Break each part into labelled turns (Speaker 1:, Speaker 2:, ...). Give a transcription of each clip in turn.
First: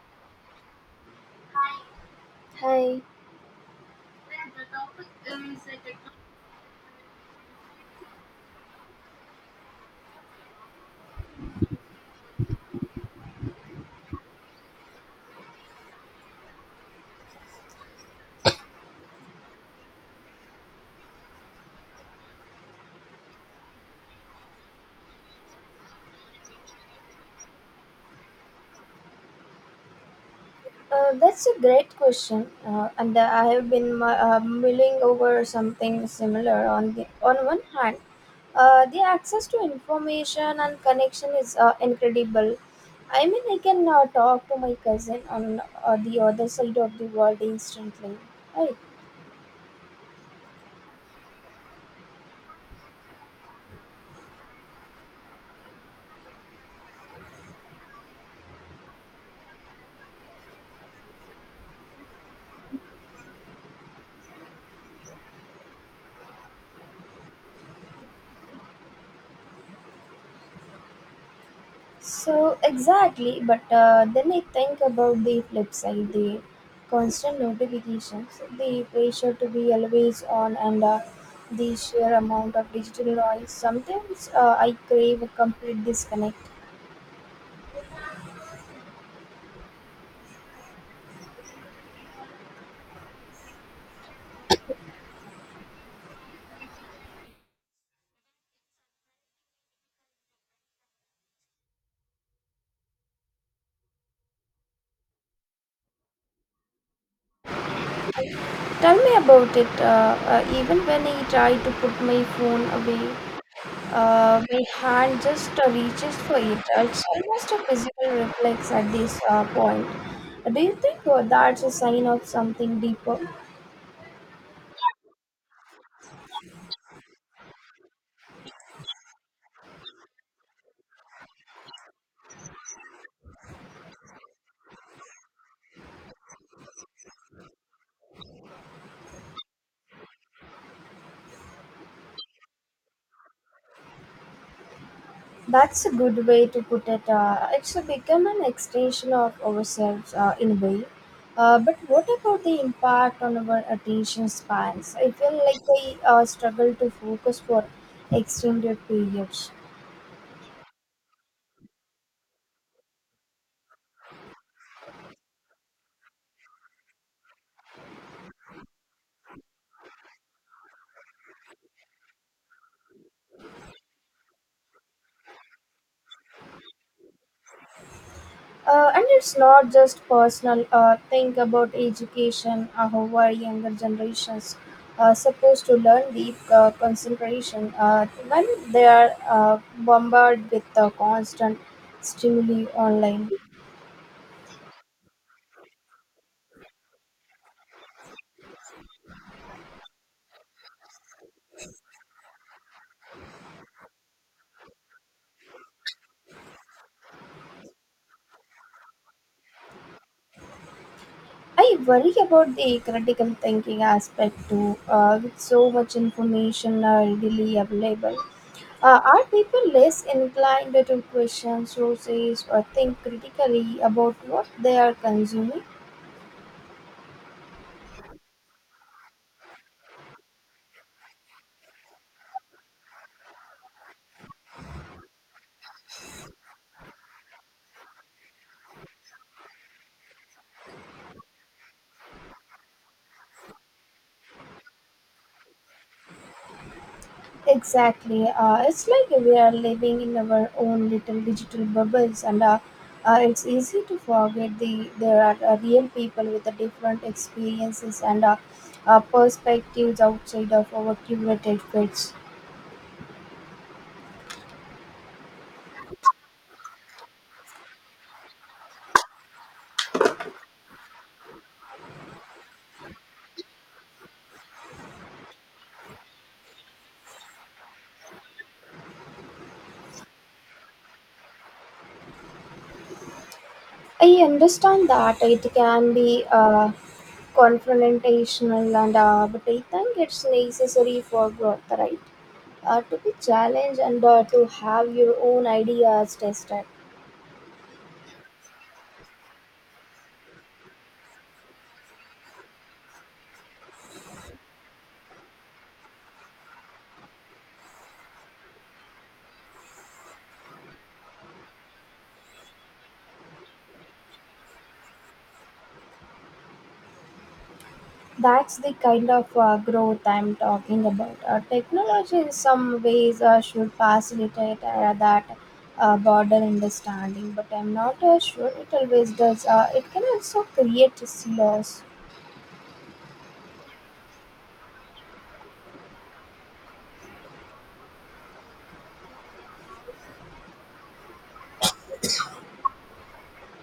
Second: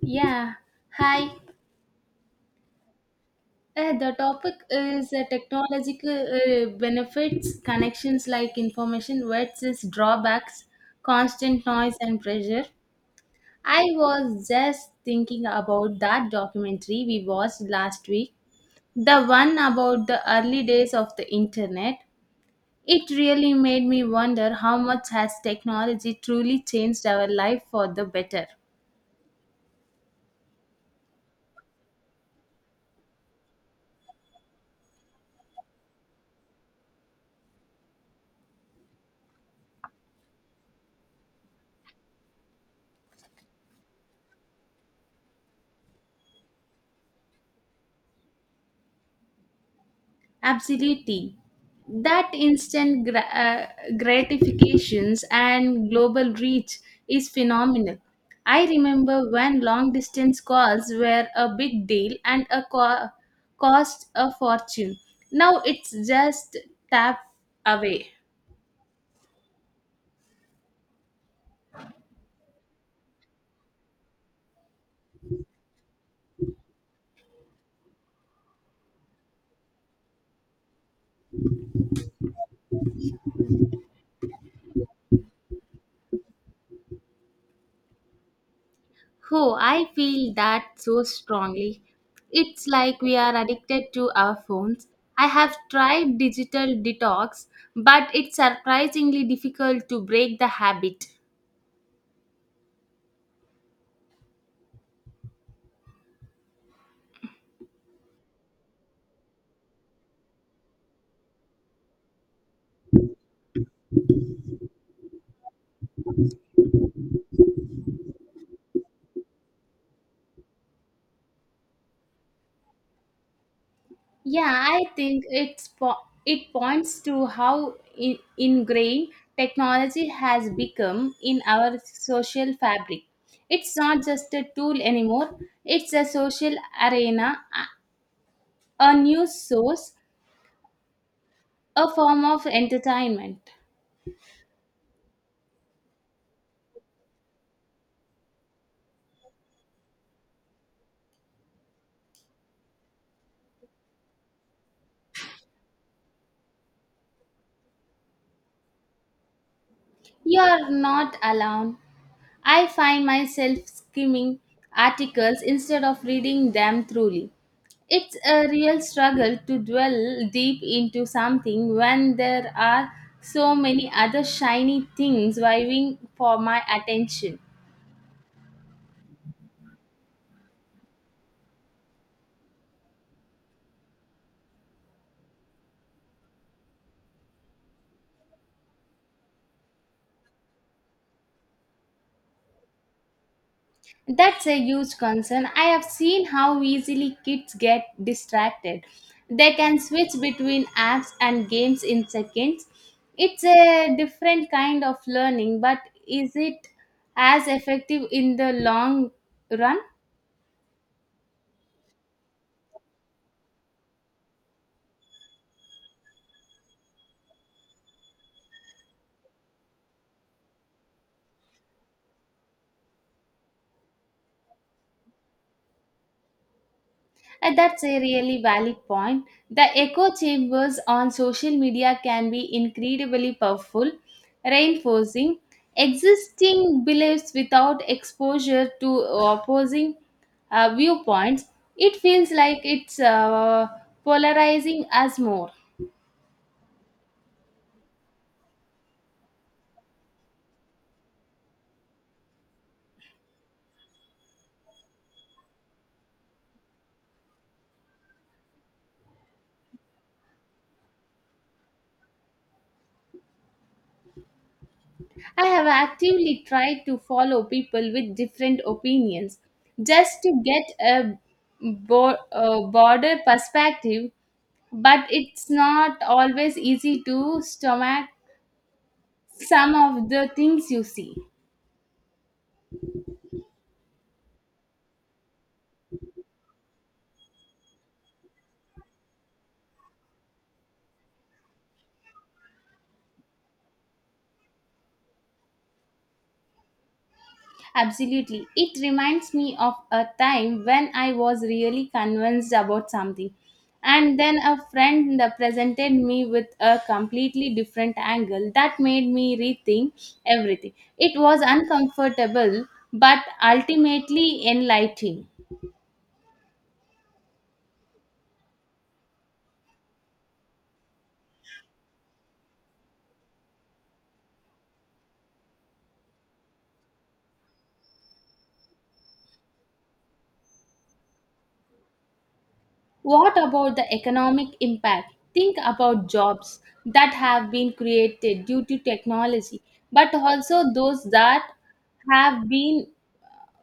Speaker 1: Yeah, hi.
Speaker 2: Hi,
Speaker 1: The topic is technological benefits, connections like information versus drawbacks, constant noise and pressure. I was just thinking about that documentary we watched last week, the one about the early days of the internet. It really made me wonder how much has technology truly changed our life for the better.
Speaker 2: that's a great question, and I have been mulling over something similar. On the on one hand, the access to information and connection is incredible. I mean, I can talk to my cousin on the other side of the world instantly, right?
Speaker 1: Absolutely. That gratifications and global reach is phenomenal. I remember when long distance calls were a big deal and cost a fortune. Now it's just tap away.
Speaker 2: So exactly, but then I think about the flip side, the constant notifications, the pressure to be always on, and the sheer amount of digital noise. Sometimes I crave a complete disconnect.
Speaker 1: Oh, I feel that so strongly. It's like we are addicted to our phones. I have tried digital detox, but it's surprisingly difficult to break the habit.
Speaker 2: Tell me about it. Even when I try to put my phone away, my hand just reaches for it. It's almost a physical reflex at this point. Do you think that's a sign of something deeper?
Speaker 1: Yeah, I think it points to how ingrained technology has become in our social fabric. It's not just a tool anymore, it's a social arena, a news source, a form of entertainment.
Speaker 2: That's a good way to put it. It's become an extension of ourselves in a way. But what about the impact on our attention spans? I feel like we struggle to focus for extended periods.
Speaker 1: You are not alone. I find myself skimming articles instead of reading them truly. It's a real struggle to dwell deep into something when there are so many other shiny things vying for my attention.
Speaker 2: And it's not just personal. Think about education. How are younger generations supposed to learn deep concentration when they are bombarded with constant stimuli online?
Speaker 1: That's a huge concern. I have seen how easily kids get distracted. They can switch between apps and games in seconds. It's a different kind of learning, but is it as effective in the long run?
Speaker 2: I worry about the critical thinking aspect too, with so much information readily available. Are people less inclined to question sources or think critically about what they are consuming?
Speaker 1: And that's a really valid point. The echo chambers on social media can be incredibly powerful, reinforcing existing beliefs without exposure to opposing viewpoints. It feels like it's polarizing us more.
Speaker 2: Exactly. It's like we are living in our own little digital bubbles, and it's easy to forget there are real people with different experiences and perspectives outside of our curated fits.
Speaker 1: I have actively tried to follow people with different opinions just to get a broader perspective, but it's not always easy to stomach some of the things you see.
Speaker 2: I understand that it can be confrontational and but I think it's necessary for growth, right? To be challenged and to have your own ideas tested.
Speaker 1: Absolutely. It reminds me of a time when I was really convinced about something. And then a friend presented me with a completely different angle that made me rethink everything. It was uncomfortable but ultimately enlightening.
Speaker 2: That's the kind of growth I'm talking about. Technology, in some ways, should facilitate that broader understanding, but I'm not sure it always does. It can also create silos.
Speaker 1: What about the economic impact? Think about jobs that have been created due to technology, but also those that have been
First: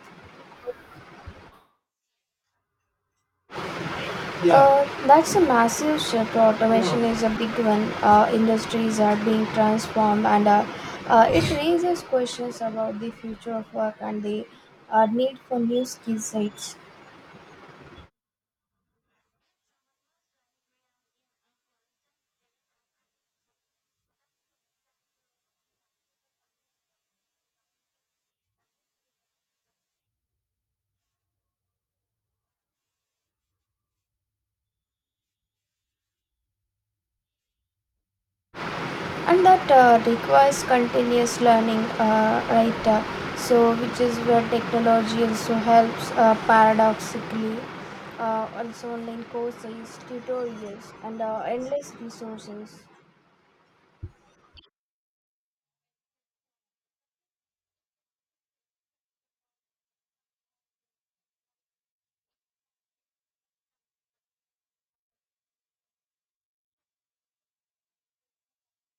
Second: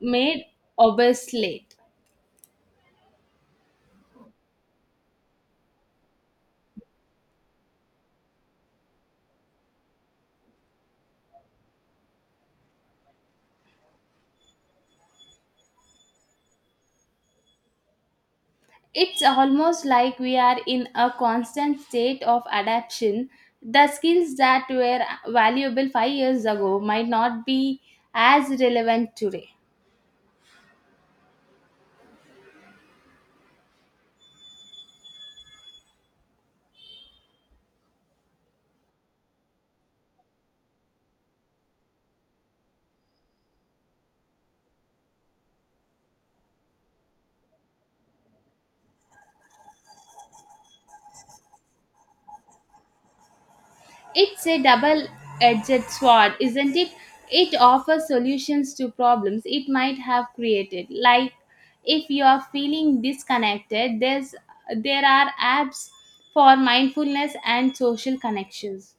Speaker 1: made obsolete.
Speaker 2: Yeah. That's a massive shift. Automation is a big one. Industries are being transformed, and it raises questions about the future of work and the need for new skill sets.
Speaker 1: It's almost like we are in a constant state of adaptation. The skills that were valuable 5 years ago might not be as relevant today.
Speaker 2: And that requires continuous learning, right? So, which is where technology also helps paradoxically. Also, online courses, tutorials, and endless resources.
Speaker 1: It's a double edged sword, isn't it? It offers solutions to problems it might have created. Like if you are feeling disconnected, there are apps for mindfulness and social connections.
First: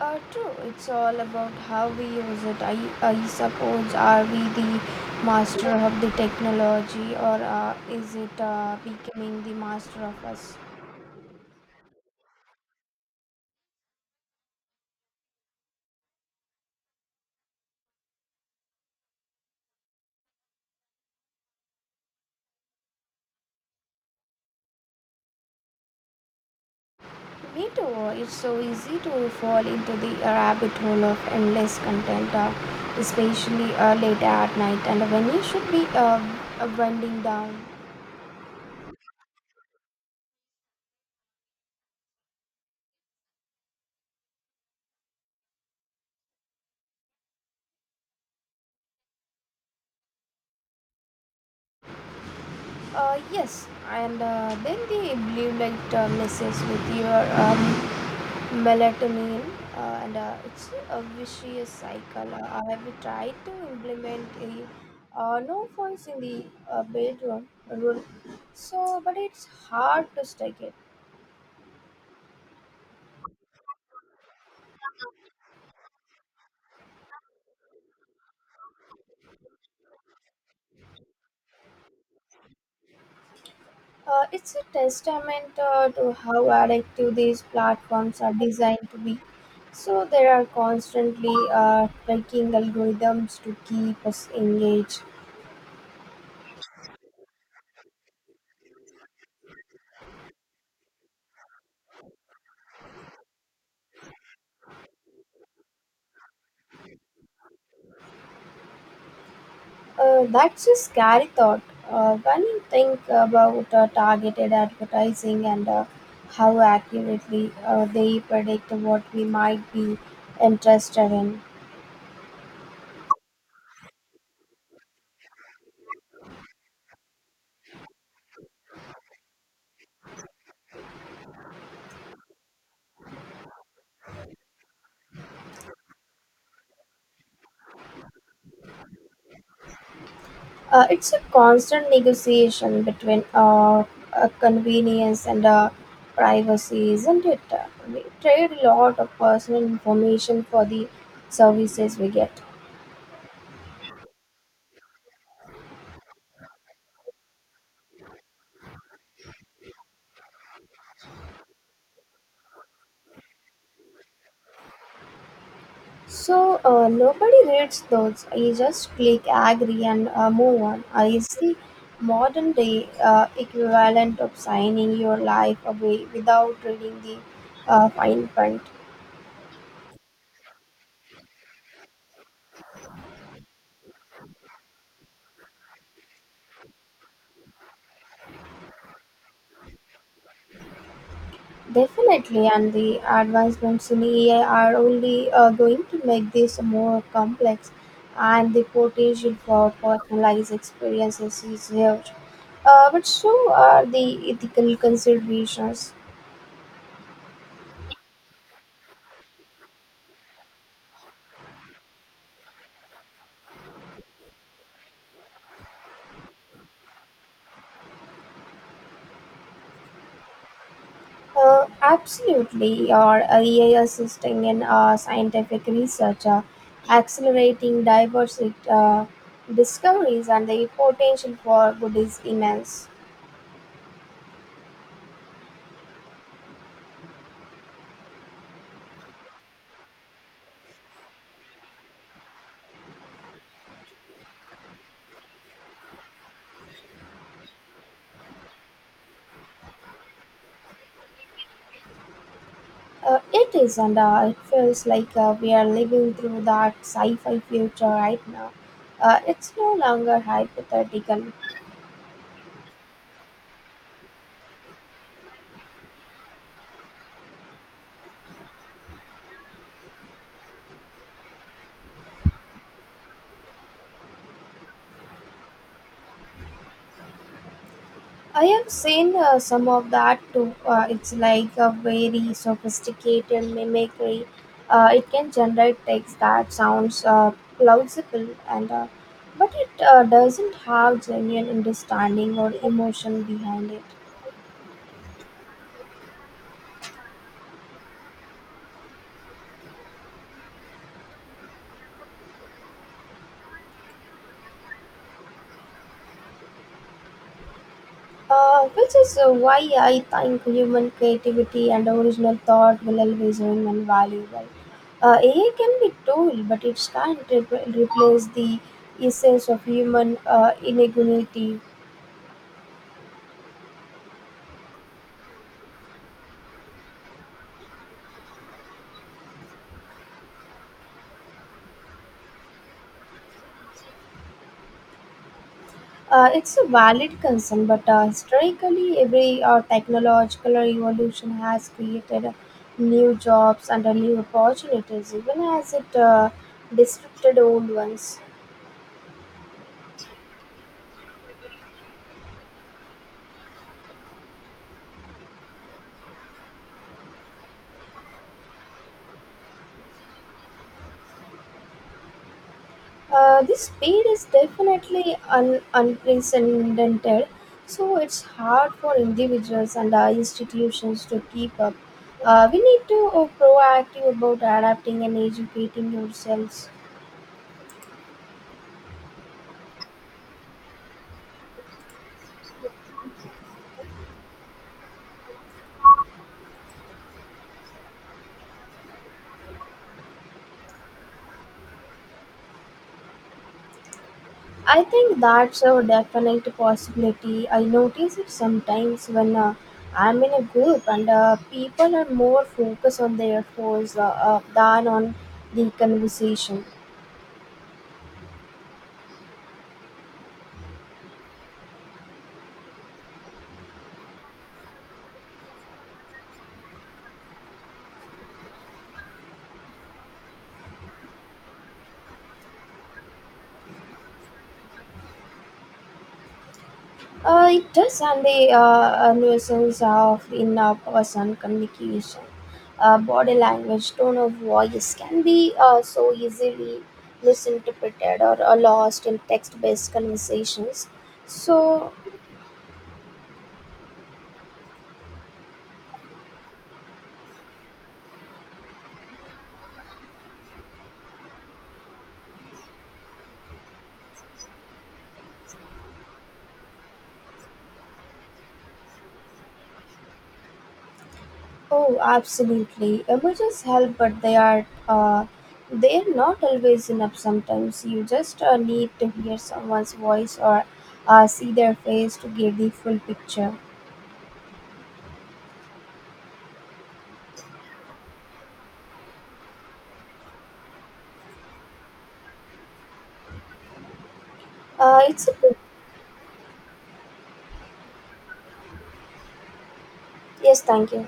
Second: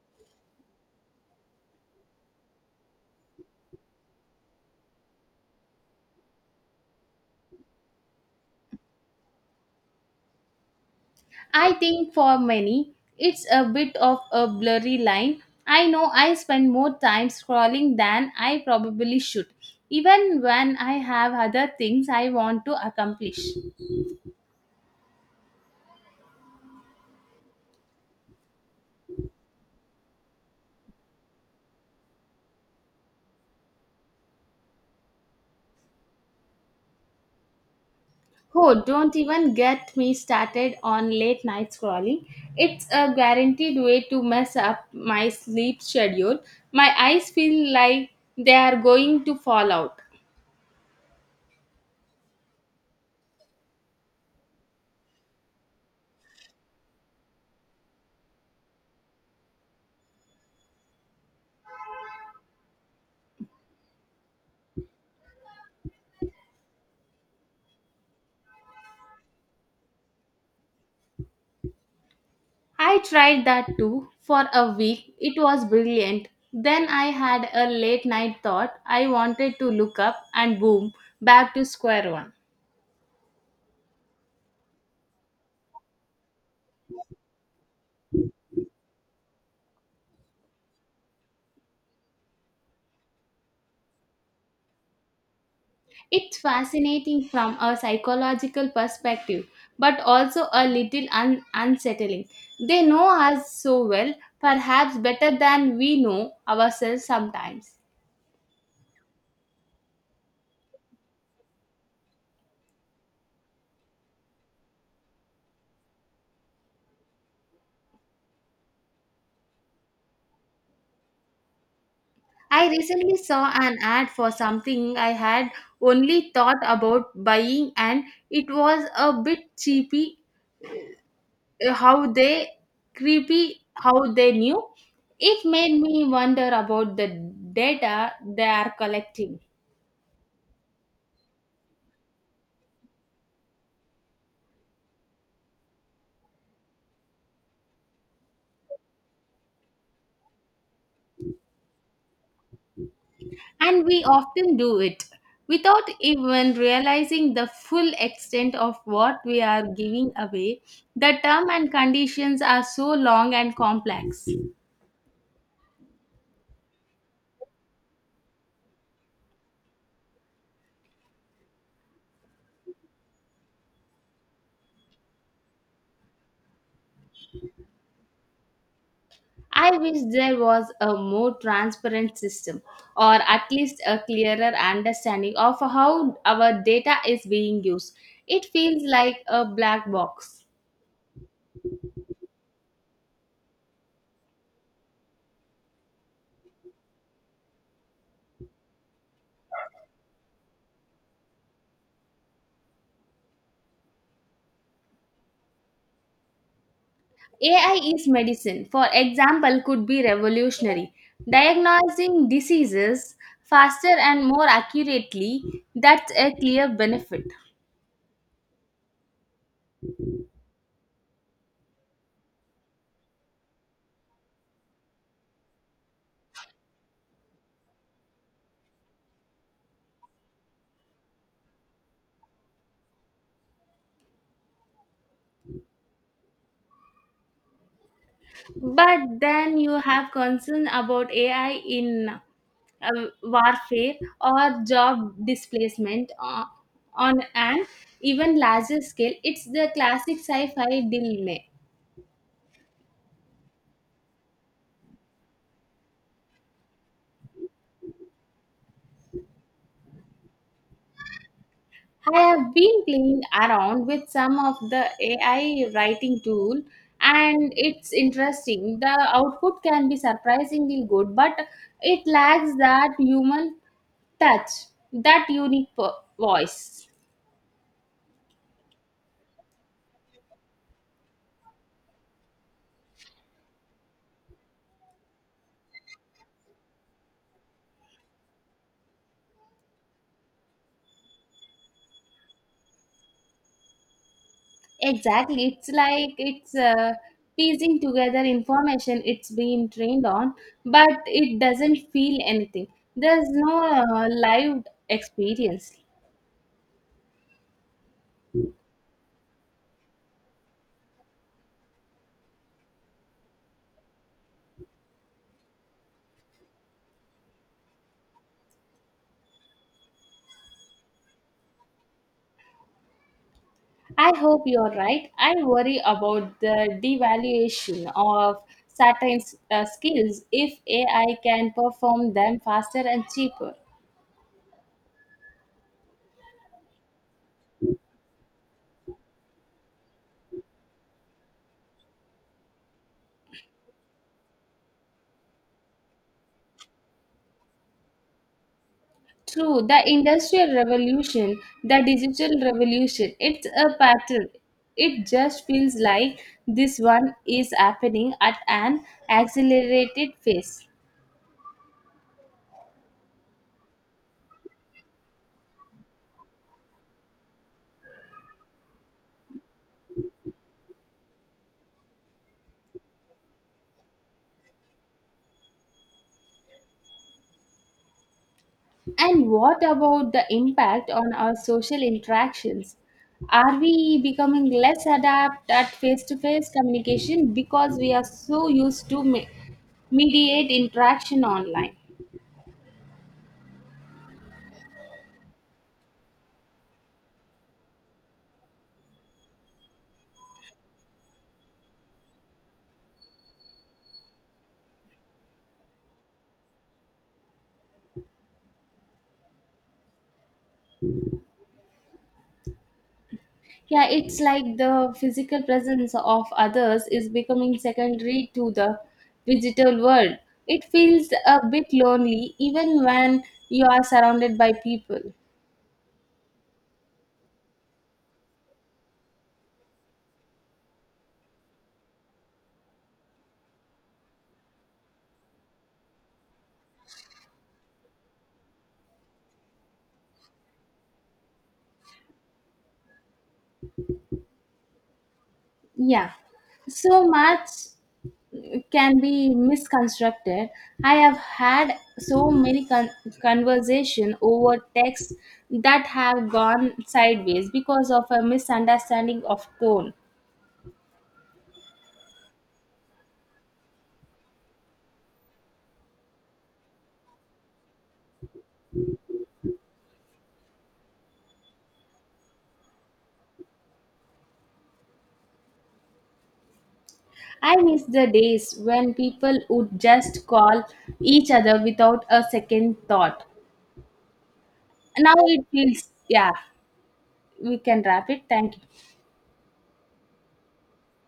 Speaker 2: True, it's all about how we use it. I suppose, are we the master of the technology, or is it becoming the master of us?
Speaker 1: I think for many, it's a bit of a blurry line. I know I spend more time scrolling than I probably should, even when I have other things I want to accomplish.
Speaker 2: Me too, it's so easy to fall into the rabbit hole of endless content, especially late at night and when you should be winding down.
Speaker 1: Oh, don't even get me started on late night scrolling. It's a guaranteed way to mess up my sleep schedule. My eyes feel like they are going to fall out.
Speaker 2: Yes, and then the blue light messes with your melatonin, and it's a vicious cycle. I have tried to implement a no voice in the bedroom rule, but it's hard to stick it.
Speaker 1: I tried that too for a week. It was brilliant. Then I had a late night thought I wanted to look up, and boom, back to square one.
Speaker 2: It's a testament to how addictive these platforms are designed to be, so there are constantly tracking algorithms to keep us engaged.
Speaker 1: It's fascinating from a psychological perspective, but also a little unsettling. They know us so well, perhaps better than we know ourselves sometimes.
Speaker 2: That's a scary thought. When you think about targeted advertising and how accurately they predict what we might be interested in,
Speaker 1: I recently saw an ad for something I had only thought about buying, and it was a bit cheapy how they creepy how they knew. It made me wonder about the data they are collecting.
Speaker 2: it's a constant negotiation between convenience and privacy, isn't it? We trade a lot of personal information for the services we get.
Speaker 1: And we often do it without even realizing the full extent of what we are giving away. The term and conditions are so long and complex.
Speaker 2: Nobody reads those. You just click agree and move on. It's the modern day equivalent of signing your life away without reading the fine print.
Speaker 1: I wish there was a more transparent system or at least a clearer understanding of how our data is being used. It feels like a black box.
Speaker 2: Definitely, and the advancements in AI are only going to make this more complex, and the potential for personalized experiences is huge. But so are the ethical considerations.
Speaker 1: AI is medicine, for example, could be revolutionary. Diagnosing diseases faster and more accurately, that's a clear benefit.
Speaker 2: Absolutely, or AI assisting in scientific research, accelerating diverse uh, discoveries, and the potential for good is immense.
Speaker 1: But then you have concern about AI in warfare or job displacement on an even larger scale. It's the classic sci fi dilemma.
Speaker 2: It is, and it feels like we are living through that sci fi future right now. It's no longer hypothetical.
Speaker 1: I have been playing around with some of the AI writing tool and it's interesting. The output can be surprisingly good, but it lacks that human touch, that voice.
Speaker 2: I have seen some of that too. It's like a very sophisticated mimicry. It can generate text that sounds plausible, and but it doesn't have genuine understanding or emotion behind it.
Speaker 1: Exactly. It's like it's piecing together information it's been trained on, but it doesn't feel anything. There's no live experience.
Speaker 2: Which is why I think human creativity and original thought will always remain invaluable. AI can be tool, but it can't replace the essence of human ingenuity.
Speaker 1: I hope you're right. I worry about the devaluation of certain skills if AI can perform them faster and cheaper.
Speaker 2: It's a valid concern, but historically, every technological evolution has created new jobs and new opportunities, even as it disrupted old ones.
Speaker 1: True, the industrial revolution, the digital revolution, it's a pattern. It just feels like this one is happening at an accelerated pace.
Speaker 2: This speed is definitely unprecedented, so it's hard for individuals and institutions to keep up. We need to proactive about adapting and educating yourselves.
Speaker 1: And what about the impact on our social interactions? Are we becoming less adept at face to face communication because we are so used to mediate interaction online?
Speaker 2: I think that's a definite possibility. I notice it sometimes when I'm in a group and people are more focused on their phones than on the conversation.
Speaker 1: Yeah, it's like the physical presence of others is becoming secondary to the digital world. It feels a bit lonely even when you are surrounded by people.
Speaker 2: It does, and the a nuisance of in person communication. Body language, tone of voice can be so easily misinterpreted or lost in text based conversations. So
Speaker 1: Yeah, so much can be misconstructed. I have had so many conversation over text that have gone sideways because of a misunderstanding of tone.
Speaker 2: oh, absolutely. Images help, but they are they're not always enough. Sometimes you just need to hear someone's voice or see their face to get the full picture.
Speaker 1: I miss the days when people would just call each other without a second thought. Now
Speaker 2: It's a
Speaker 1: it
Speaker 2: good
Speaker 1: feels yeah. We can wrap it. Thank you.
Speaker 2: yes. Thank you.